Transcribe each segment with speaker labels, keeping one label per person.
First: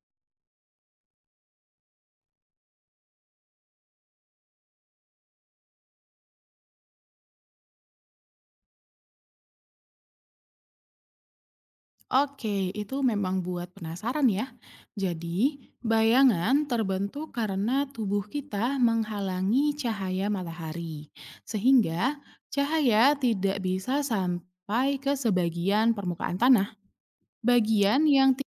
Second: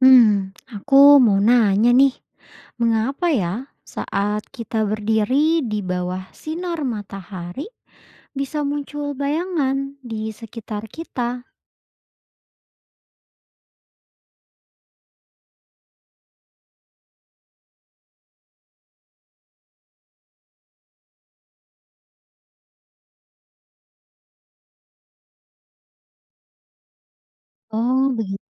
Speaker 1: Hmm, aku mau nanya nih, mengapa ya saat kita berdiri di bawah sinar matahari bisa muncul bayangan di sekitar kita?
Speaker 2: Oke, itu memang buat penasaran ya. Jadi, bayangan terbentuk karena tubuh kita menghalangi cahaya matahari, sehingga cahaya tidak bisa sampai ke sebagian permukaan tanah. Bagian
Speaker 1: Oh,
Speaker 2: yang ti-
Speaker 1: begitu.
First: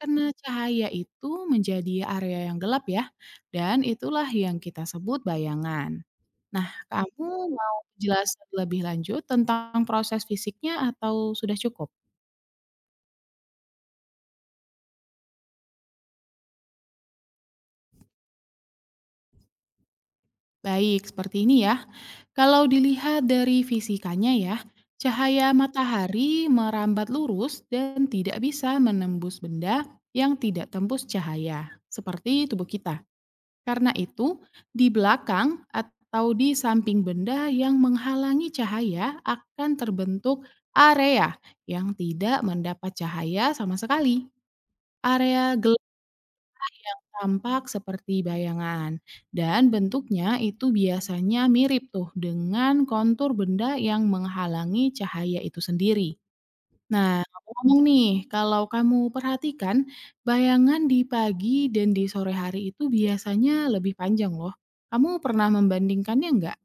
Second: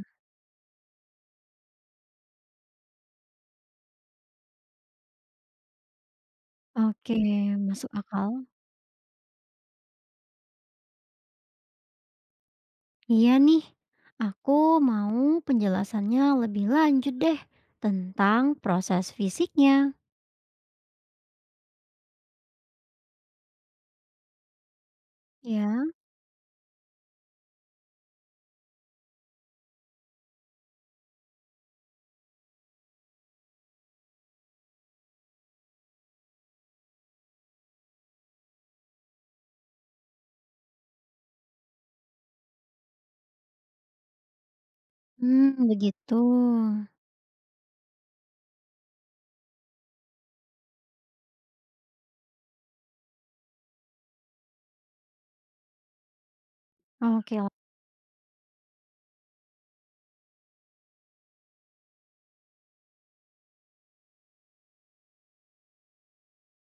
Speaker 2: Kena cahaya itu menjadi area yang gelap ya, dan itulah yang kita sebut bayangan. Nah,
Speaker 1: Oke,
Speaker 2: kamu mau
Speaker 1: masuk akal.
Speaker 2: penjelasan lebih lanjut tentang proses fisiknya atau sudah cukup?
Speaker 1: Iya nih, aku mau penjelasannya lebih lanjut deh tentang proses fisiknya.
Speaker 2: Baik, seperti ini ya. Kalau dilihat dari fisikanya ya, cahaya
Speaker 1: Ya,
Speaker 2: matahari merambat lurus dan tidak bisa menembus benda yang tidak tembus cahaya, seperti tubuh kita. Karena itu, di belakang atau di samping benda yang menghalangi cahaya akan terbentuk area yang tidak mendapat cahaya sama sekali.
Speaker 1: hmm,
Speaker 2: Area gelap
Speaker 1: begitu.
Speaker 2: yang tampak seperti bayangan dan bentuknya itu biasanya mirip tuh dengan kontur benda yang menghalangi cahaya itu sendiri. Nah,
Speaker 1: Oke.
Speaker 2: ngomong nih, kalau kamu perhatikan, bayangan di pagi dan di sore hari itu biasanya lebih panjang loh. Kamu pernah membandingkannya nggak?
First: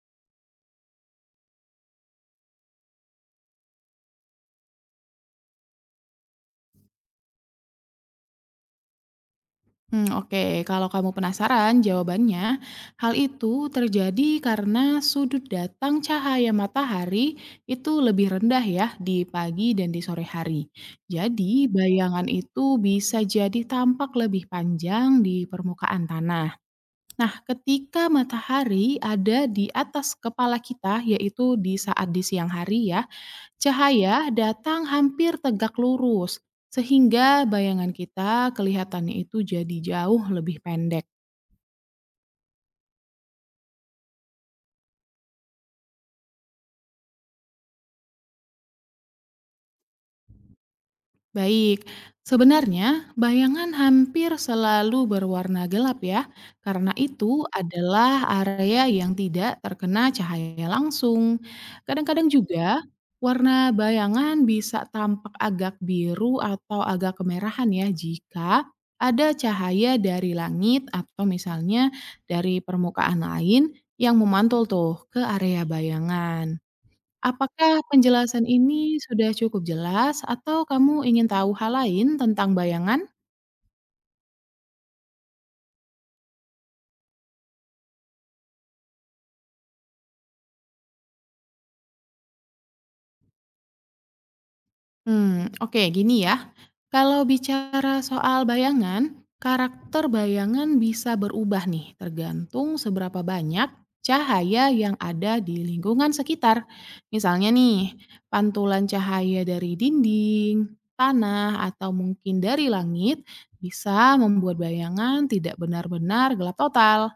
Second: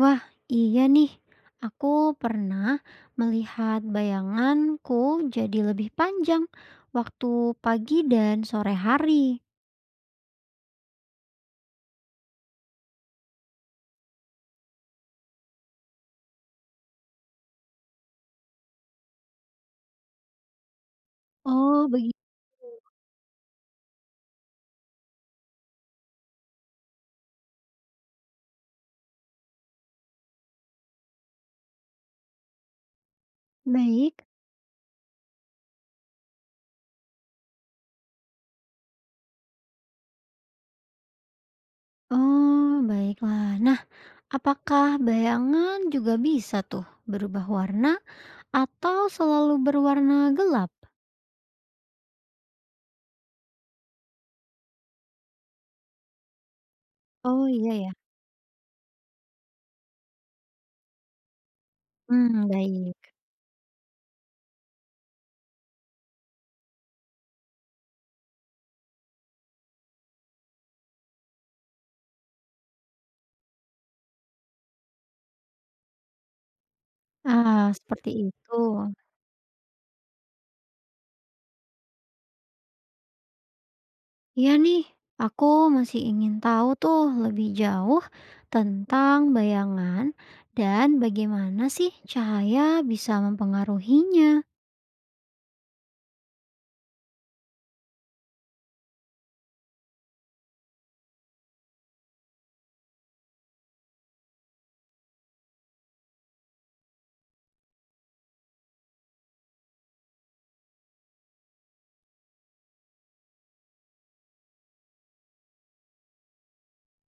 Speaker 1: Wah, iya nih. Aku pernah melihat bayanganku jadi lebih panjang waktu pagi dan sore hari.
Speaker 2: Hmm, oke, kalau kamu penasaran jawabannya, hal itu terjadi karena sudut datang cahaya matahari itu lebih rendah ya di pagi dan di sore hari. Jadi,
Speaker 1: Oh, begitu.
Speaker 2: bayangan itu bisa jadi tampak lebih panjang di permukaan tanah. Nah, ketika matahari ada di atas kepala kita, yaitu di saat di siang hari ya, cahaya
Speaker 1: Baik.
Speaker 2: datang hampir tegak lurus, sehingga bayangan kita kelihatannya itu jadi jauh lebih pendek.
Speaker 1: Oh, baiklah. Nah, apakah bayangan juga bisa tuh berubah warna atau selalu berwarna gelap?
Speaker 2: Baik, sebenarnya bayangan hampir selalu berwarna gelap ya, karena itu
Speaker 1: Oh, iya ya.
Speaker 2: adalah area yang tidak terkena cahaya langsung. Kadang-kadang
Speaker 1: Hmm,
Speaker 2: juga
Speaker 1: baik.
Speaker 2: warna bayangan bisa tampak agak biru atau agak kemerahan ya jika ada cahaya dari langit atau misalnya dari permukaan lain yang memantul tuh ke area bayangan.
Speaker 1: Ah,
Speaker 2: Apakah
Speaker 1: seperti
Speaker 2: penjelasan
Speaker 1: itu.
Speaker 2: ini sudah cukup jelas atau kamu ingin tahu hal lain tentang bayangan?
Speaker 1: Iya nih, aku masih ingin tahu tuh lebih jauh tentang bayangan dan bagaimana sih cahaya bisa mempengaruhinya.
Speaker 2: Hmm, oke, gini ya. Kalau bicara soal bayangan, karakter bayangan bisa berubah nih, tergantung seberapa banyak cahaya yang ada di lingkungan sekitar. Misalnya nih, pantulan cahaya dari dinding, tanah, atau mungkin dari langit bisa membuat bayangan tidak benar-benar gelap total.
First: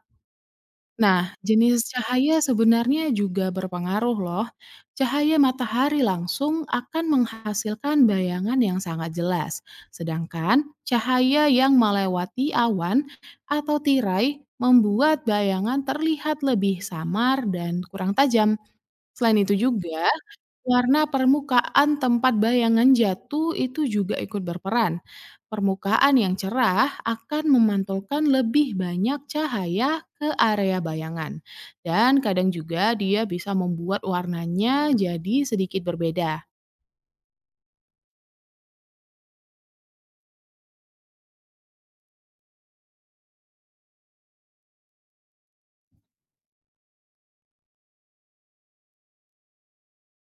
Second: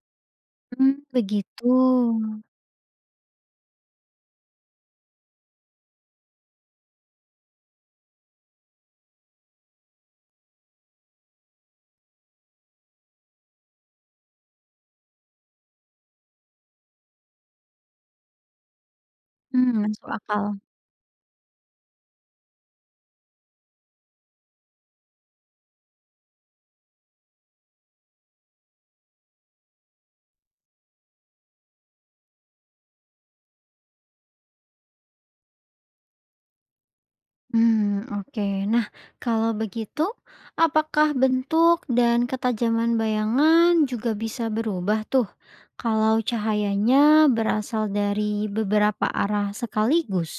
Speaker 1: Hmm,
Speaker 2: Nah,
Speaker 1: begitu.
Speaker 2: jenis cahaya sebenarnya juga berpengaruh loh. Cahaya matahari langsung akan menghasilkan bayangan yang sangat jelas, sedangkan cahaya yang melewati awan atau tirai membuat bayangan terlihat lebih samar dan kurang tajam. Selain itu
Speaker 1: Hmm,
Speaker 2: juga,
Speaker 1: masuk akal.
Speaker 2: warna permukaan tempat bayangan jatuh itu juga ikut berperan. Permukaan yang cerah akan memantulkan lebih banyak cahaya ke area bayangan. Dan kadang juga dia bisa membuat warnanya jadi sedikit berbeda.
Speaker 1: Hmm, oke. Nah, kalau begitu, apakah bentuk dan ketajaman bayangan juga bisa berubah tuh kalau cahayanya berasal dari beberapa arah sekaligus?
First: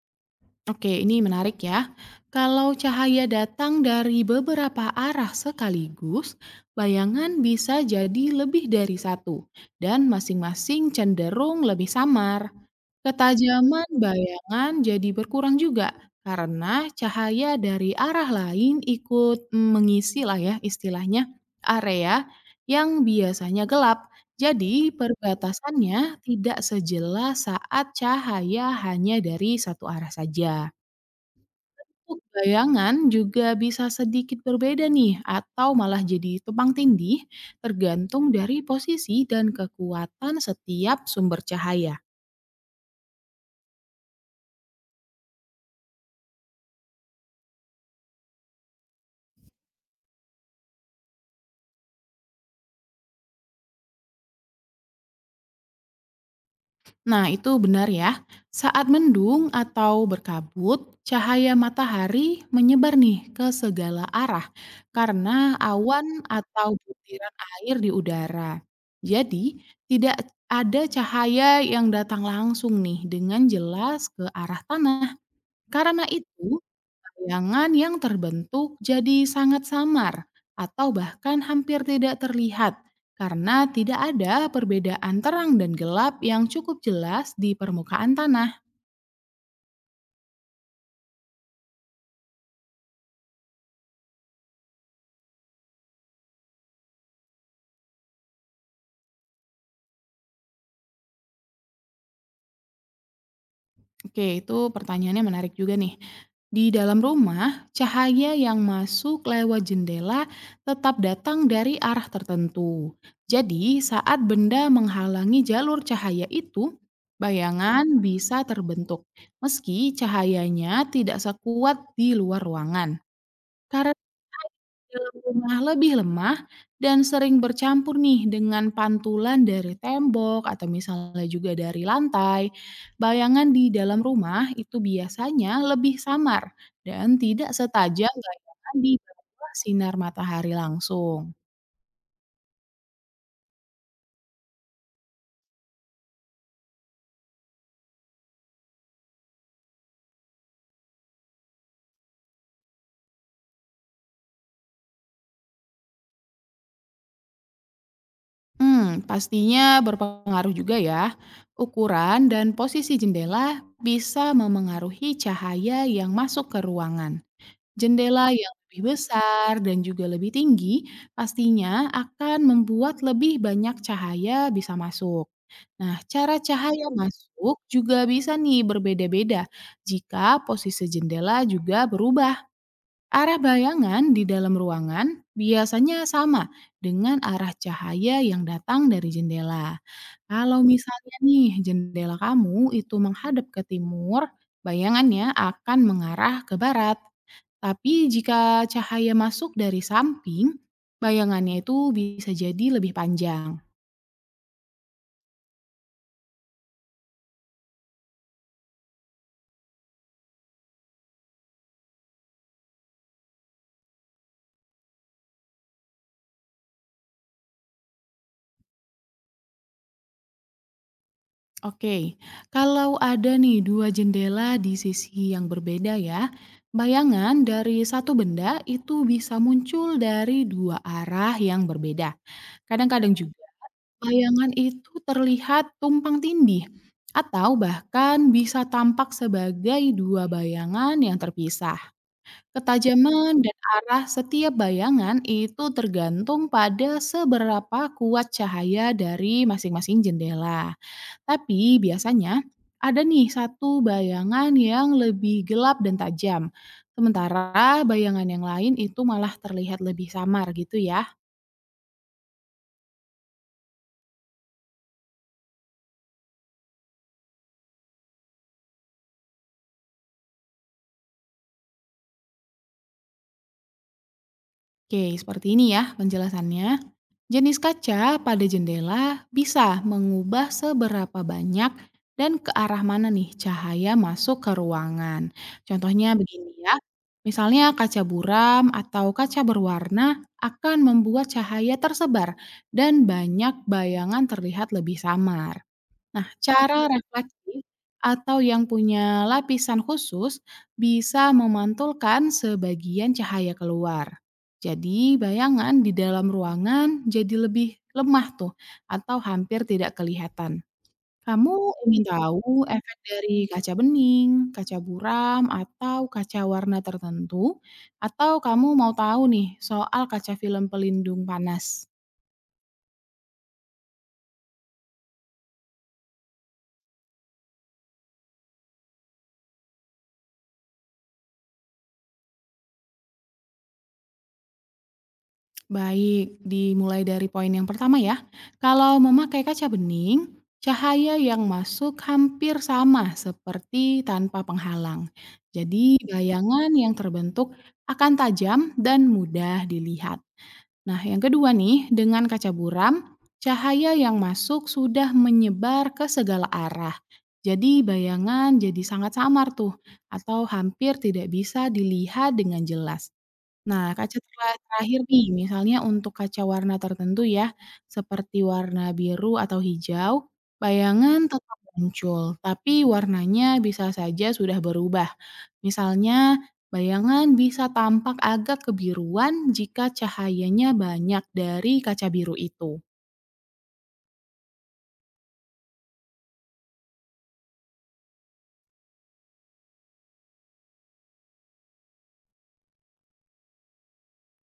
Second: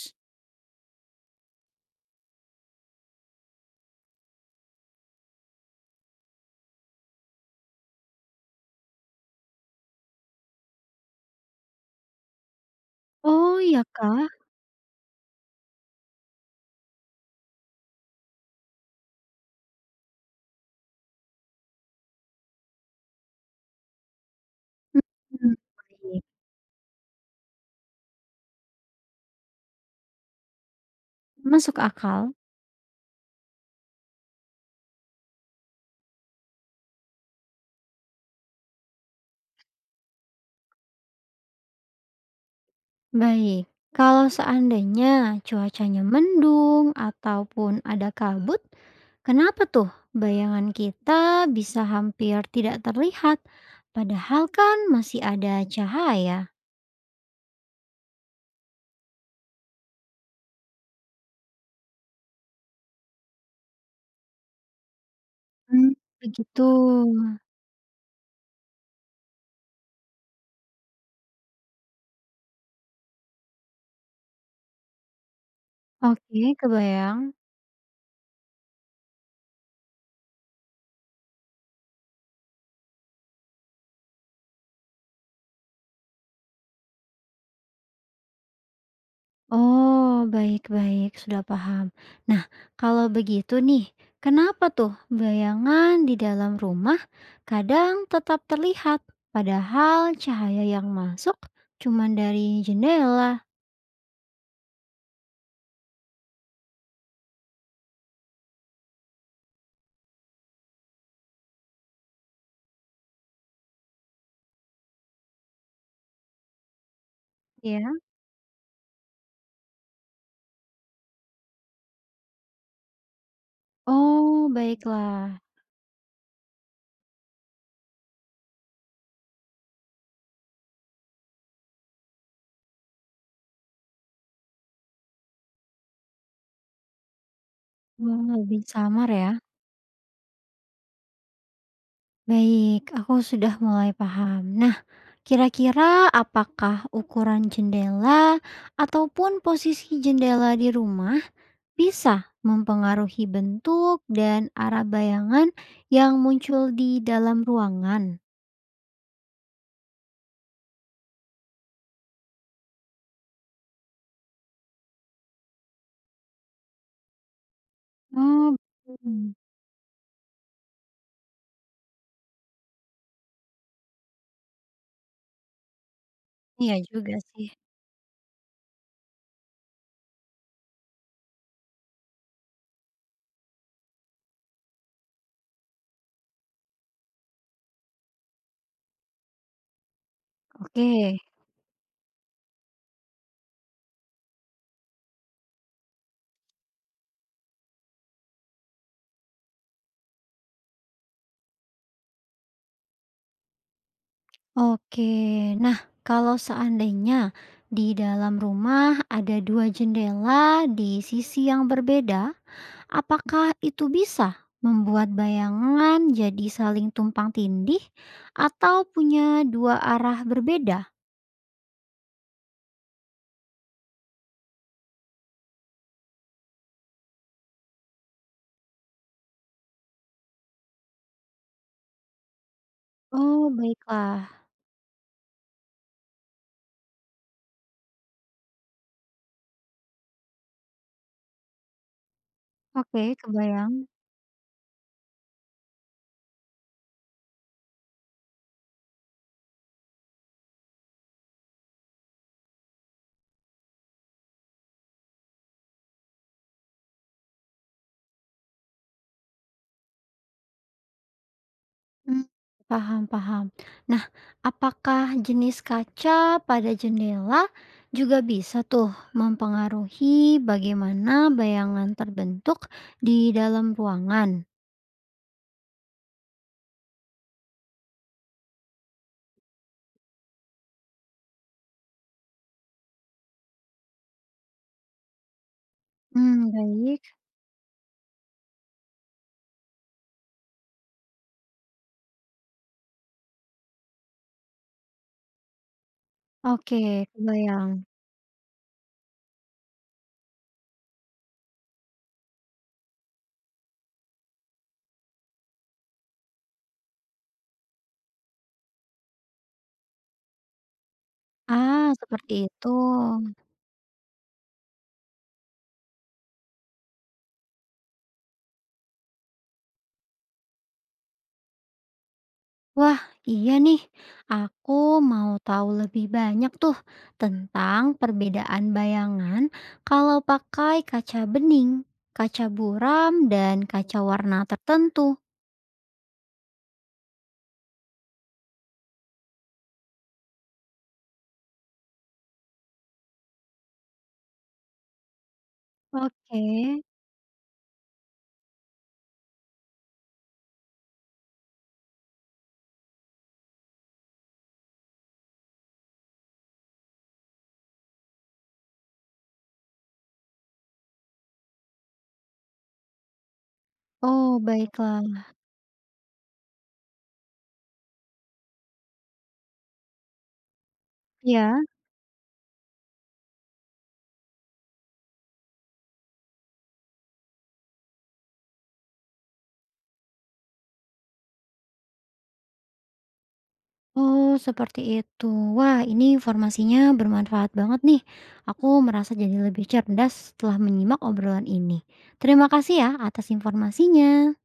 Speaker 2: Oke, ini menarik ya. Kalau cahaya datang dari beberapa arah sekaligus, bayangan bisa jadi lebih dari satu, dan masing-masing cenderung lebih samar.
Speaker 1: Oh, iya
Speaker 2: Ketajaman
Speaker 1: kah?
Speaker 2: bayangan jadi berkurang juga karena cahaya dari arah lain ikut mengisi lah ya istilahnya area yang biasanya gelap. Jadi
Speaker 1: Hmm,
Speaker 2: perbatasannya
Speaker 1: hmm.
Speaker 2: tidak sejelas saat cahaya hanya dari satu arah saja.
Speaker 1: Masuk
Speaker 2: Untuk
Speaker 1: akal.
Speaker 2: bayangan juga bisa sedikit berbeda nih atau malah jadi tumpang tindih tergantung dari posisi dan kekuatan setiap sumber cahaya.
Speaker 1: Baik. Kalau seandainya cuacanya mendung ataupun ada kabut, kenapa tuh bayangan kita bisa hampir tidak terlihat? Padahal kan masih ada cahaya.
Speaker 2: Nah, itu benar ya. Saat mendung atau berkabut, cahaya matahari menyebar nih ke segala arah karena
Speaker 1: Hmm,
Speaker 2: awan
Speaker 1: begitu.
Speaker 2: atau butiran air di udara. Jadi, tidak ada cahaya yang datang langsung nih dengan jelas ke arah tanah. Karena
Speaker 1: Oke,
Speaker 2: itu,
Speaker 1: kebayang.
Speaker 2: bayangan yang terbentuk jadi sangat samar atau bahkan hampir tidak terlihat karena tidak ada perbedaan terang dan gelap yang cukup jelas di permukaan tanah.
Speaker 1: Oh, baik baik, sudah paham. Nah, kalau begitu nih, kenapa tuh bayangan di dalam rumah kadang tetap terlihat, padahal cahaya yang masuk cuma dari jendela?
Speaker 2: Oke, itu pertanyaannya menarik juga nih. Di dalam rumah, cahaya yang masuk lewat jendela tetap datang dari arah tertentu. Jadi, saat benda menghalangi jalur cahaya itu,
Speaker 1: Ya,
Speaker 2: bayangan bisa terbentuk, meski cahayanya tidak sekuat di luar ruangan. Karena
Speaker 1: oh,
Speaker 2: dalam
Speaker 1: baiklah.
Speaker 2: rumah lebih lemah dan sering bercampur nih dengan pantulan dari tembok atau misalnya juga dari lantai. Bayangan di dalam rumah itu biasanya lebih samar dan tidak setajam
Speaker 1: Wah, lebih
Speaker 2: bayangan di
Speaker 1: samar ya.
Speaker 2: bawah sinar matahari langsung.
Speaker 1: Baik, aku sudah mulai paham. Nah, kira-kira apakah ukuran jendela ataupun posisi jendela di rumah bisa mempengaruhi bentuk dan arah bayangan yang muncul di dalam ruangan?
Speaker 2: Hmm, pastinya berpengaruh juga ya. Ukuran dan posisi jendela bisa memengaruhi cahaya yang masuk ke ruangan. Jendela yang
Speaker 1: Oh,
Speaker 2: lebih
Speaker 1: hmm,
Speaker 2: besar dan juga lebih tinggi pastinya akan membuat lebih banyak cahaya bisa masuk. Nah, cara
Speaker 1: iya
Speaker 2: cahaya
Speaker 1: juga sih.
Speaker 2: masuk juga bisa nih berbeda-beda jika posisi jendela juga berubah. Arah bayangan di dalam ruangan biasanya sama dengan arah cahaya yang datang dari jendela. Kalau misalnya
Speaker 1: Oke,
Speaker 2: nih jendela kamu itu menghadap ke timur, bayangannya akan mengarah ke barat. Tapi jika cahaya masuk dari samping, bayangannya itu bisa jadi lebih panjang.
Speaker 1: oke. Nah, kalau seandainya di dalam rumah ada dua jendela di sisi yang berbeda, apakah itu bisa membuat bayangan jadi saling tumpang tindih atau punya dua arah berbeda?
Speaker 2: Oke, kalau ada nih dua jendela di sisi yang berbeda ya, bayangan dari satu benda itu bisa muncul dari dua arah yang berbeda. Kadang-kadang juga
Speaker 1: Oh, baiklah.
Speaker 2: bayangan itu terlihat tumpang tindih atau bahkan bisa tampak sebagai dua bayangan yang terpisah.
Speaker 1: Oke,
Speaker 2: Ketajaman dan
Speaker 1: kebayang.
Speaker 2: arah setiap bayangan itu tergantung pada seberapa kuat cahaya dari masing-masing jendela. Tapi biasanya ada nih satu bayangan yang lebih gelap dan tajam. Sementara bayangan yang lain itu malah terlihat lebih samar gitu ya.
Speaker 1: Hmm, paham, paham. Nah, apakah jenis kaca pada jendela juga bisa tuh mempengaruhi bagaimana bayangan terbentuk di dalam ruangan?
Speaker 2: Oke, seperti ini ya penjelasannya. Jenis kaca pada jendela bisa mengubah seberapa banyak dan ke arah mana nih cahaya masuk ke ruangan. Contohnya begini
Speaker 1: Hmm,
Speaker 2: ya,
Speaker 1: baik.
Speaker 2: misalnya kaca buram atau kaca berwarna akan membuat cahaya tersebar dan banyak bayangan terlihat lebih samar. Nah,
Speaker 1: Oke,
Speaker 2: cara refleksi
Speaker 1: kebayang.
Speaker 2: atau yang punya lapisan khusus bisa memantulkan sebagian cahaya keluar. Jadi, bayangan di dalam ruangan jadi lebih lemah tuh atau hampir tidak kelihatan. Kamu
Speaker 1: Ah,
Speaker 2: ingin
Speaker 1: seperti
Speaker 2: tahu
Speaker 1: itu.
Speaker 2: efek dari kaca bening, kaca buram, atau kaca warna tertentu? Atau kamu mau tahu nih soal kaca film pelindung panas?
Speaker 1: Wah, iya nih. Aku mau tahu lebih banyak tuh tentang perbedaan bayangan kalau pakai kaca bening, kaca buram, dan kaca warna tertentu.
Speaker 2: Baik, dimulai dari poin yang pertama ya. Kalau memakai kaca bening, cahaya yang masuk hampir sama seperti tanpa penghalang. Jadi
Speaker 1: Oke,
Speaker 2: bayangan yang terbentuk akan tajam dan mudah dilihat. Nah, yang kedua nih, dengan kaca buram, cahaya yang masuk sudah menyebar ke segala arah. Jadi bayangan jadi sangat samar tuh, atau hampir tidak bisa dilihat dengan jelas. Nah, kaca
Speaker 1: oh,
Speaker 2: tera terakhir
Speaker 1: baiklah.
Speaker 2: nih, misalnya untuk kaca warna tertentu ya, seperti warna biru atau hijau, bayangan tetap
Speaker 1: Ya.
Speaker 2: muncul, tapi warnanya bisa saja sudah berubah. Misalnya, bayangan bisa tampak agak kebiruan jika cahayanya banyak dari kaca biru itu.
Speaker 1: Oh, seperti itu. Wah, ini informasinya bermanfaat banget nih. Aku merasa jadi lebih cerdas setelah menyimak obrolan ini. Terima kasih ya atas informasinya.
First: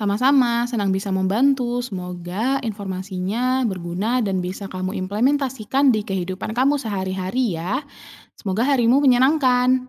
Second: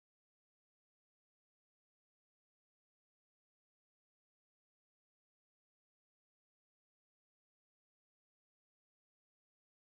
Speaker 2: Sama-sama, senang bisa membantu. Semoga informasinya berguna dan bisa kamu implementasikan di kehidupan kamu sehari-hari ya. Semoga harimu menyenangkan.